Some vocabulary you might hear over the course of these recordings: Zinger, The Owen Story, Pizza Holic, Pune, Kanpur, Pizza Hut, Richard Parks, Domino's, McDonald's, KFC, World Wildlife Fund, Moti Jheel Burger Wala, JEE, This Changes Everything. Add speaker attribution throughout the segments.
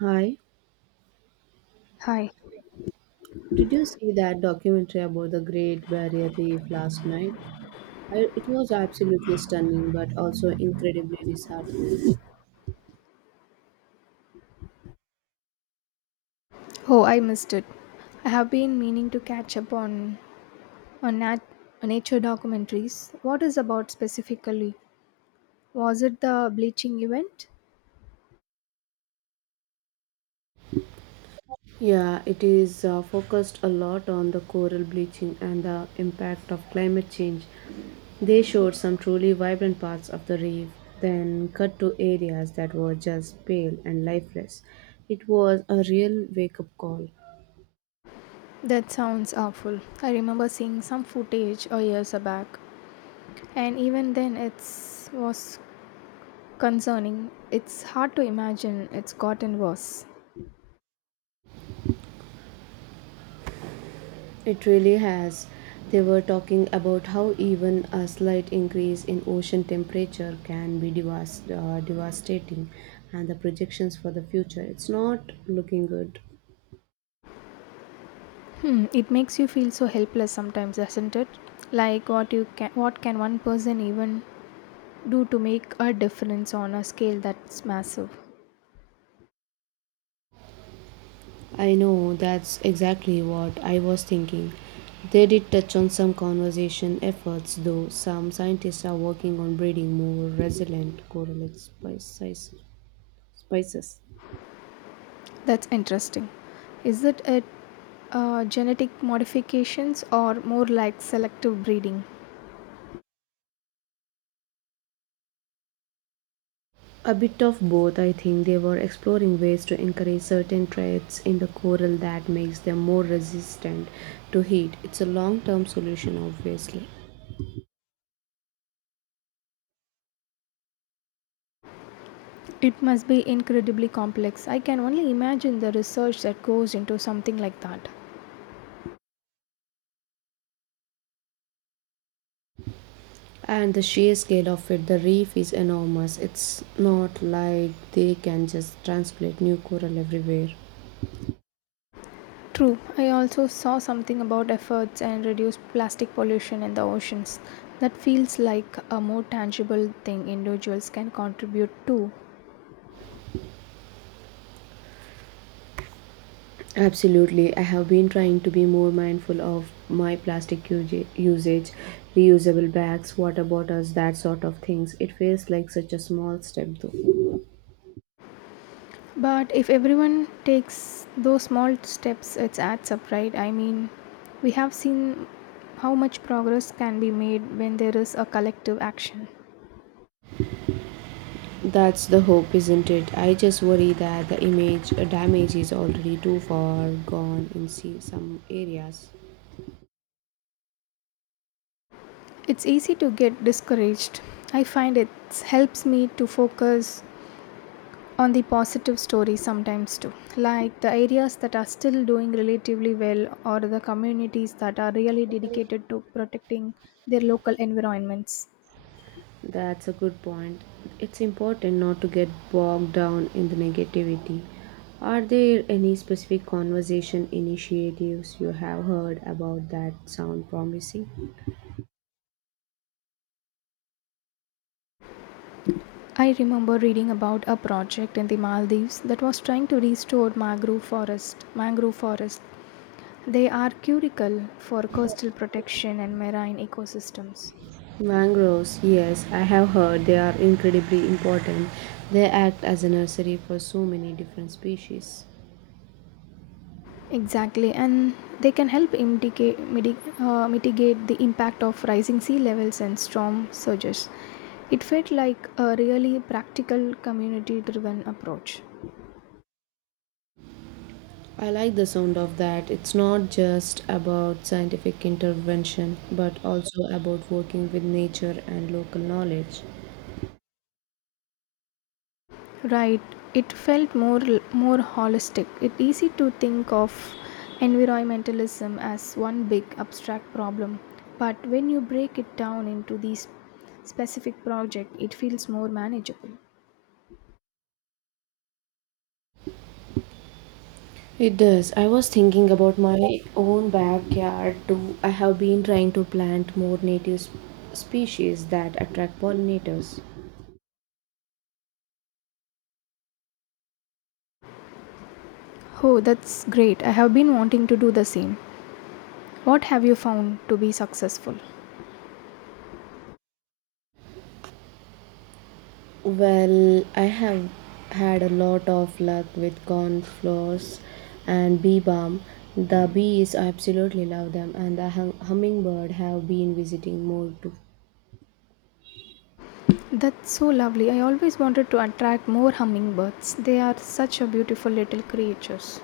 Speaker 1: Hi,
Speaker 2: Hi.
Speaker 1: did you see that documentary about the Great Barrier Reef last night? I, it was absolutely stunning but also incredibly disheartening.
Speaker 2: Oh, I missed it. I have been meaning to catch up on on nat- on nature documentaries. What is about specifically? Was it the bleaching event?
Speaker 1: Yeah, it is focused a lot on the coral bleaching and the impact of climate change. They showed some truly vibrant parts of the reef, then cut to areas that were just pale and lifeless. It was a real wake up call.
Speaker 2: That sounds awful. I remember seeing some footage a years back, and even then, it was concerning. It's hard to imagine it's gotten worse.
Speaker 1: It really has. They were talking about how even a slight increase in ocean temperature can be devastating and the projections for the future. It's not looking good.
Speaker 2: Hmm, it makes you feel so helpless sometimes, doesn't it? Like what can one person even do to make a difference on a scale that's massive?
Speaker 1: I know that's exactly what I was thinking. They did touch on some conservation efforts, though. Some scientists are working on breeding more resilient spices.
Speaker 2: That's interesting. Is it a genetic modifications or more like selective breeding?
Speaker 1: A bit of both, I think they were exploring ways to encourage certain traits in the coral that makes them more resistant to heat. It's a long-term solution obviously.
Speaker 2: It must be incredibly complex. I can only imagine the research that goes into something like that.
Speaker 1: And the sheer scale of it, the reef is enormous. It's not like they can just transplant new coral everywhere.
Speaker 2: True, I also saw something about efforts and reduce plastic pollution in the oceans. That feels like a more tangible thing individuals can contribute to.
Speaker 1: Absolutely. I have been trying to be more mindful of my usage, reusable bags, water bottles, that sort of things. It feels like such a small step though.
Speaker 2: But if everyone takes those small steps, it adds up, right? I mean, we have seen how much progress can be made when there is a collective action.
Speaker 1: That's the hope, isn't it? I just worry that the image damage is already too far gone in some areas.
Speaker 2: It's easy to get discouraged. I find it helps me to focus on the positive stories sometimes too, like the areas that are still doing relatively well or the communities that are really dedicated to protecting their local environments.
Speaker 1: That's a good point. It's important not to get bogged down in the negativity. Are there any specific conversation initiatives you have heard about that sound promising?
Speaker 2: I remember reading about a project in the Maldives that was trying to restore mangrove forest. Mangrove forest. They are critical for coastal protection and marine ecosystems.
Speaker 1: Mangroves, yes, I have heard they are incredibly important. They act as a nursery for so many different species.
Speaker 2: Exactly, and they can help mitigate the impact of rising sea levels and storm surges. It felt like a really practical, community driven approach.
Speaker 1: I like the sound of that. It's not just about scientific intervention, but also about working with nature and local knowledge.
Speaker 2: Right. It felt more holistic. It's easy to think of environmentalism as one big abstract problem, but when you break it down into these specific project, it feels more manageable.
Speaker 1: It does. I was thinking about my own backyard too. I have been trying to plant more species that attract pollinators.
Speaker 2: Oh, that's great. I have been wanting to do the same. What have you found to be successful?
Speaker 1: Well, I have had a lot of luck with cornflowers and bee balm. The bees, I absolutely love them, and the hummingbird have been visiting more too.
Speaker 2: That's so lovely. I always wanted to attract more hummingbirds. They are such a beautiful little creatures.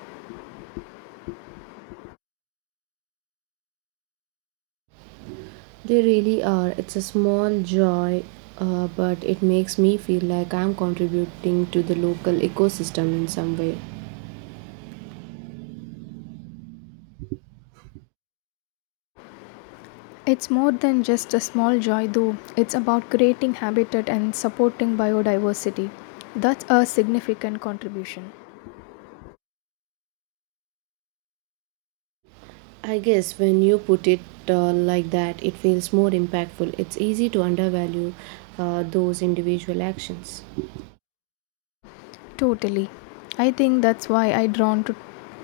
Speaker 1: They really are. It's a small joy, but it makes me feel like I'm contributing to the local ecosystem in some way.
Speaker 2: It's more than just a small joy, though. It's about creating habitat and supporting biodiversity. That's a significant contribution.
Speaker 1: I guess when you put it like that, it feels more impactful. It's easy to undervalue those individual actions.
Speaker 2: Totally. I think that's why I drawn to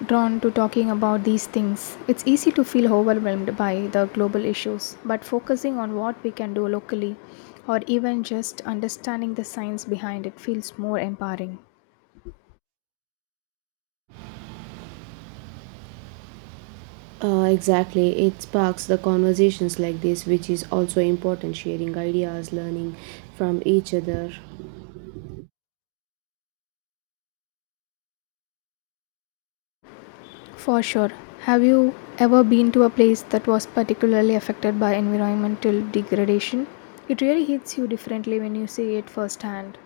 Speaker 2: drawn to talking about these things. It's easy to feel overwhelmed by the global issues, but focusing on what we can do locally or even just understanding the science behind it feels more empowering.
Speaker 1: Exactly. It sparks the conversations like this, which is also important sharing ideas, learning from each other.
Speaker 2: For sure. Have you ever been to a place that was particularly affected by environmental degradation? It really hits you differently when you see it firsthand.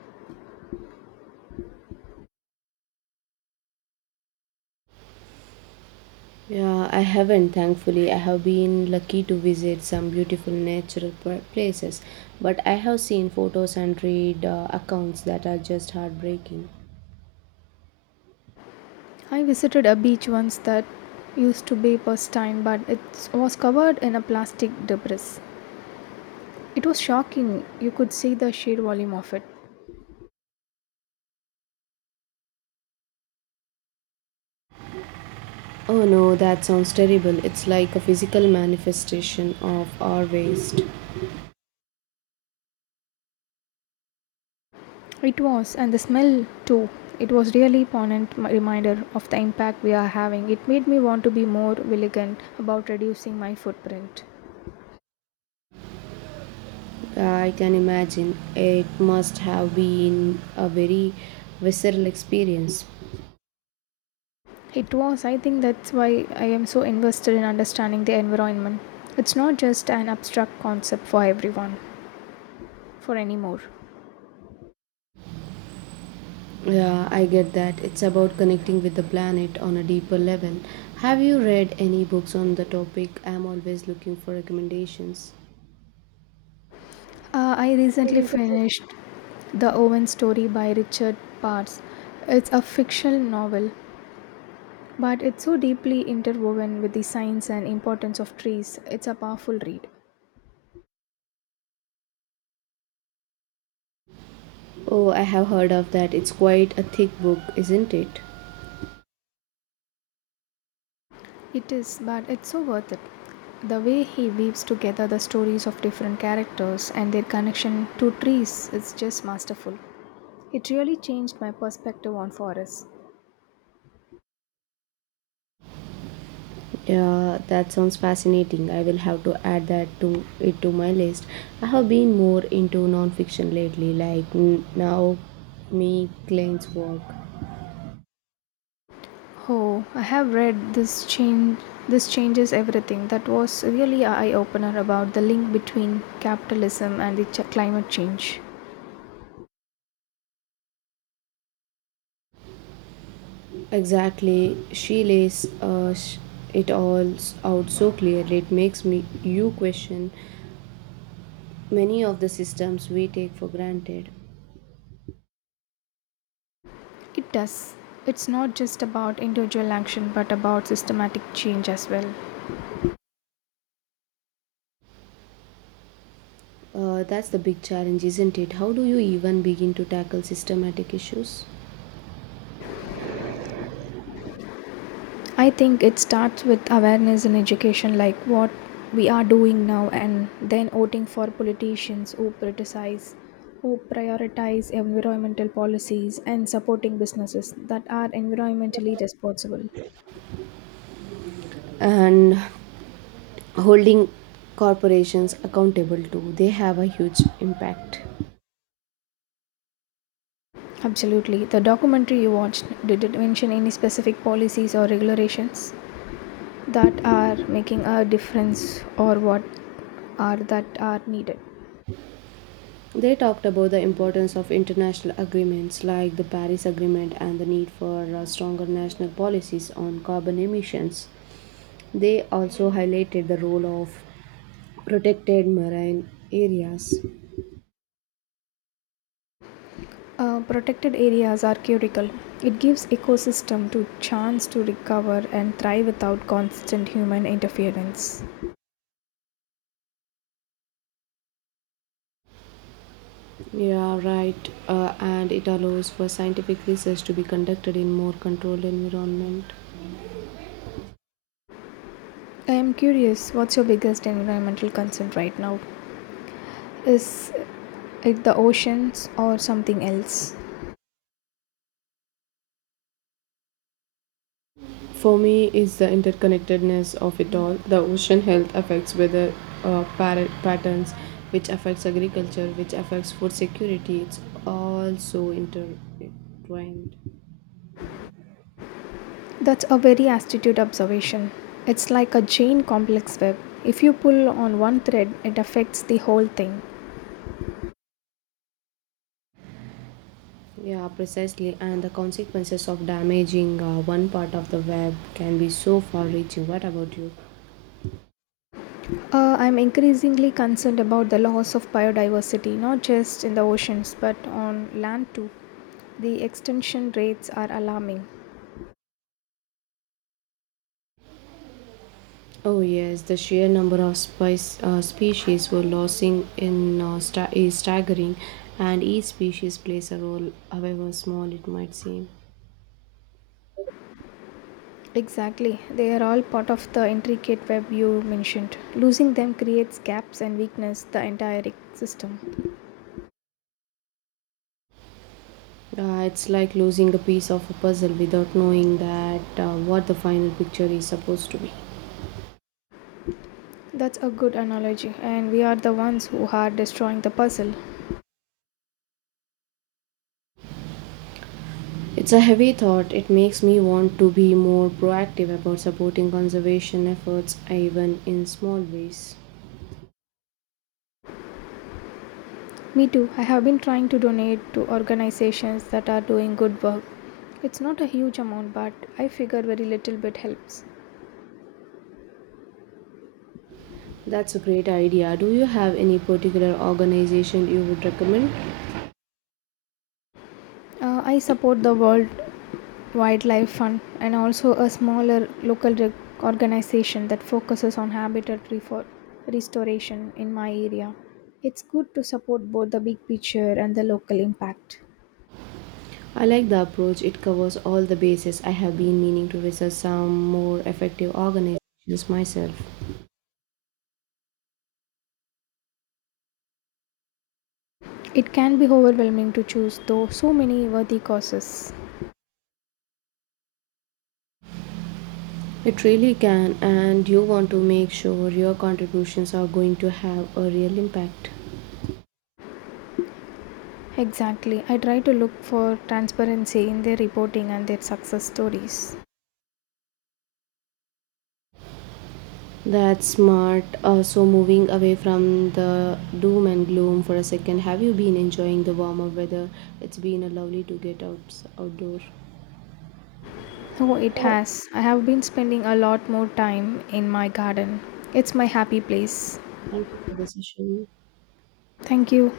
Speaker 1: Yeah, I haven't, thankfully. I have been lucky to visit some beautiful places, but I have seen photos and read accounts that are just heartbreaking.
Speaker 2: I visited a beach once that used to be pristine but it was covered in a plastic debris. It was shocking. You could see the sheer volume of it.
Speaker 1: Oh no, that sounds terrible. It's like a physical manifestation of our waste.
Speaker 2: It was, and the smell too. It was really poignant reminder of the impact we are having. It made me want to be more vigilant about reducing my footprint.
Speaker 1: I can imagine. It must have been a very visceral experience.
Speaker 2: It was, I think that's why I am so invested in understanding the environment. It's not just an abstract concept for everyone, for anymore.
Speaker 1: Yeah, I get that. It's about connecting with the planet on a deeper level. Have you read any books on the topic? I'm always looking for recommendations.
Speaker 2: I
Speaker 1: I
Speaker 2: recently
Speaker 1: recently.
Speaker 2: finished The Owen Story by Richard Parks. It's a fictional novel, but it's so deeply interwoven with the science and importance of trees. It's a powerful read.
Speaker 1: Oh, I have heard of that. It's quite a thick book, isn't it?
Speaker 2: It is, but it's so worth it. The way he weaves together the stories of different characters and their connection to trees is just masterful. It really changed my perspective on forests.
Speaker 1: Yeah, that sounds fascinating. I will have to add that to it to my list. I have been more into non-fiction lately, like now me Klein's work.
Speaker 2: Oh, I have read this changes everything. That was really an eye opener about the link between capitalism and the climate change.
Speaker 1: Exactly. She lays out so clearly. It makes me you question many of the systems we take for granted.
Speaker 2: It does. It's not just about individual action but about systematic change as well.
Speaker 1: That's the big challenge, isn't it? How do you even begin to tackle systematic issues
Speaker 2: I think it starts with awareness and education, like what we are doing now, and then voting for politicians who prioritize environmental policies, and supporting businesses that are environmentally responsible.
Speaker 1: and holding corporations accountable too? They have a huge impact.
Speaker 2: Absolutely. The documentary you watched, did it mention any specific policies or regulations that are making a difference or what are that are needed?
Speaker 1: They talked about the importance of international agreements like the Paris Agreement and the need for stronger national policies on carbon emissions. They also highlighted the role of protected marine areas.
Speaker 2: Protected areas are critical. It gives ecosystem to chance to recover and thrive without constant human interference.
Speaker 1: Yeah, right. And it allows for scientific research to be conducted in more controlled environment.
Speaker 2: I am curious, what's your biggest environmental concern right now? Is it the oceans or something else?
Speaker 1: For me, is the interconnectedness of it all. The ocean health affects weather patterns, which affects agriculture, which affects food security. It's all so intertwined.
Speaker 2: That's a very astute observation. It's like a chain complex web. If you pull on one thread, it affects the whole thing.
Speaker 1: Yeah, precisely. And the consequences of damaging one part of the web can be so far-reaching. What about you?
Speaker 2: I'm increasingly concerned about the loss of biodiversity, not just in the oceans, but on land too. The extension rates are alarming.
Speaker 1: Oh yes, the sheer number of species we're losing is staggering, and each species plays a role, however small it might seem.
Speaker 2: Exactly. They are all part of the intricate web you mentioned. Losing them creates gaps and weakness the entire system.
Speaker 1: It's like losing a piece of a puzzle without knowing that what the final picture is supposed to be.
Speaker 2: That's a good analogy and we are the ones who are destroying the puzzle.
Speaker 1: It's a heavy thought. It makes me want to be more proactive about supporting conservation efforts, even in small ways.
Speaker 2: Me too. I have been trying to donate to organizations that are doing good work. It's not a huge amount but I figure very little bit helps.
Speaker 1: That's a great idea. Do you have any particular organization you would recommend?
Speaker 2: I support the World wildlife fund and also a smaller organization that focuses on habitat restoration in my area. It's good to support both the big picture and the local impact.
Speaker 1: I like the approach. It covers all the bases. I have been meaning to research some more effective organizations myself.
Speaker 2: It can be overwhelming to choose, though, so many worthy causes.
Speaker 1: It really can, and you want to make sure your contributions are going to have a real impact.
Speaker 2: Exactly. I try to look for transparency in their reporting and their success stories.
Speaker 1: That's smart. So, moving away from the doom and gloom for a second, have you been enjoying the warmer weather? It's been a lovely to get out outdoor.
Speaker 2: Oh, it
Speaker 1: Oh,
Speaker 2: has. I have been spending a lot more time in my garden. It's my happy place.
Speaker 1: thank you for the session.
Speaker 2: Thank you.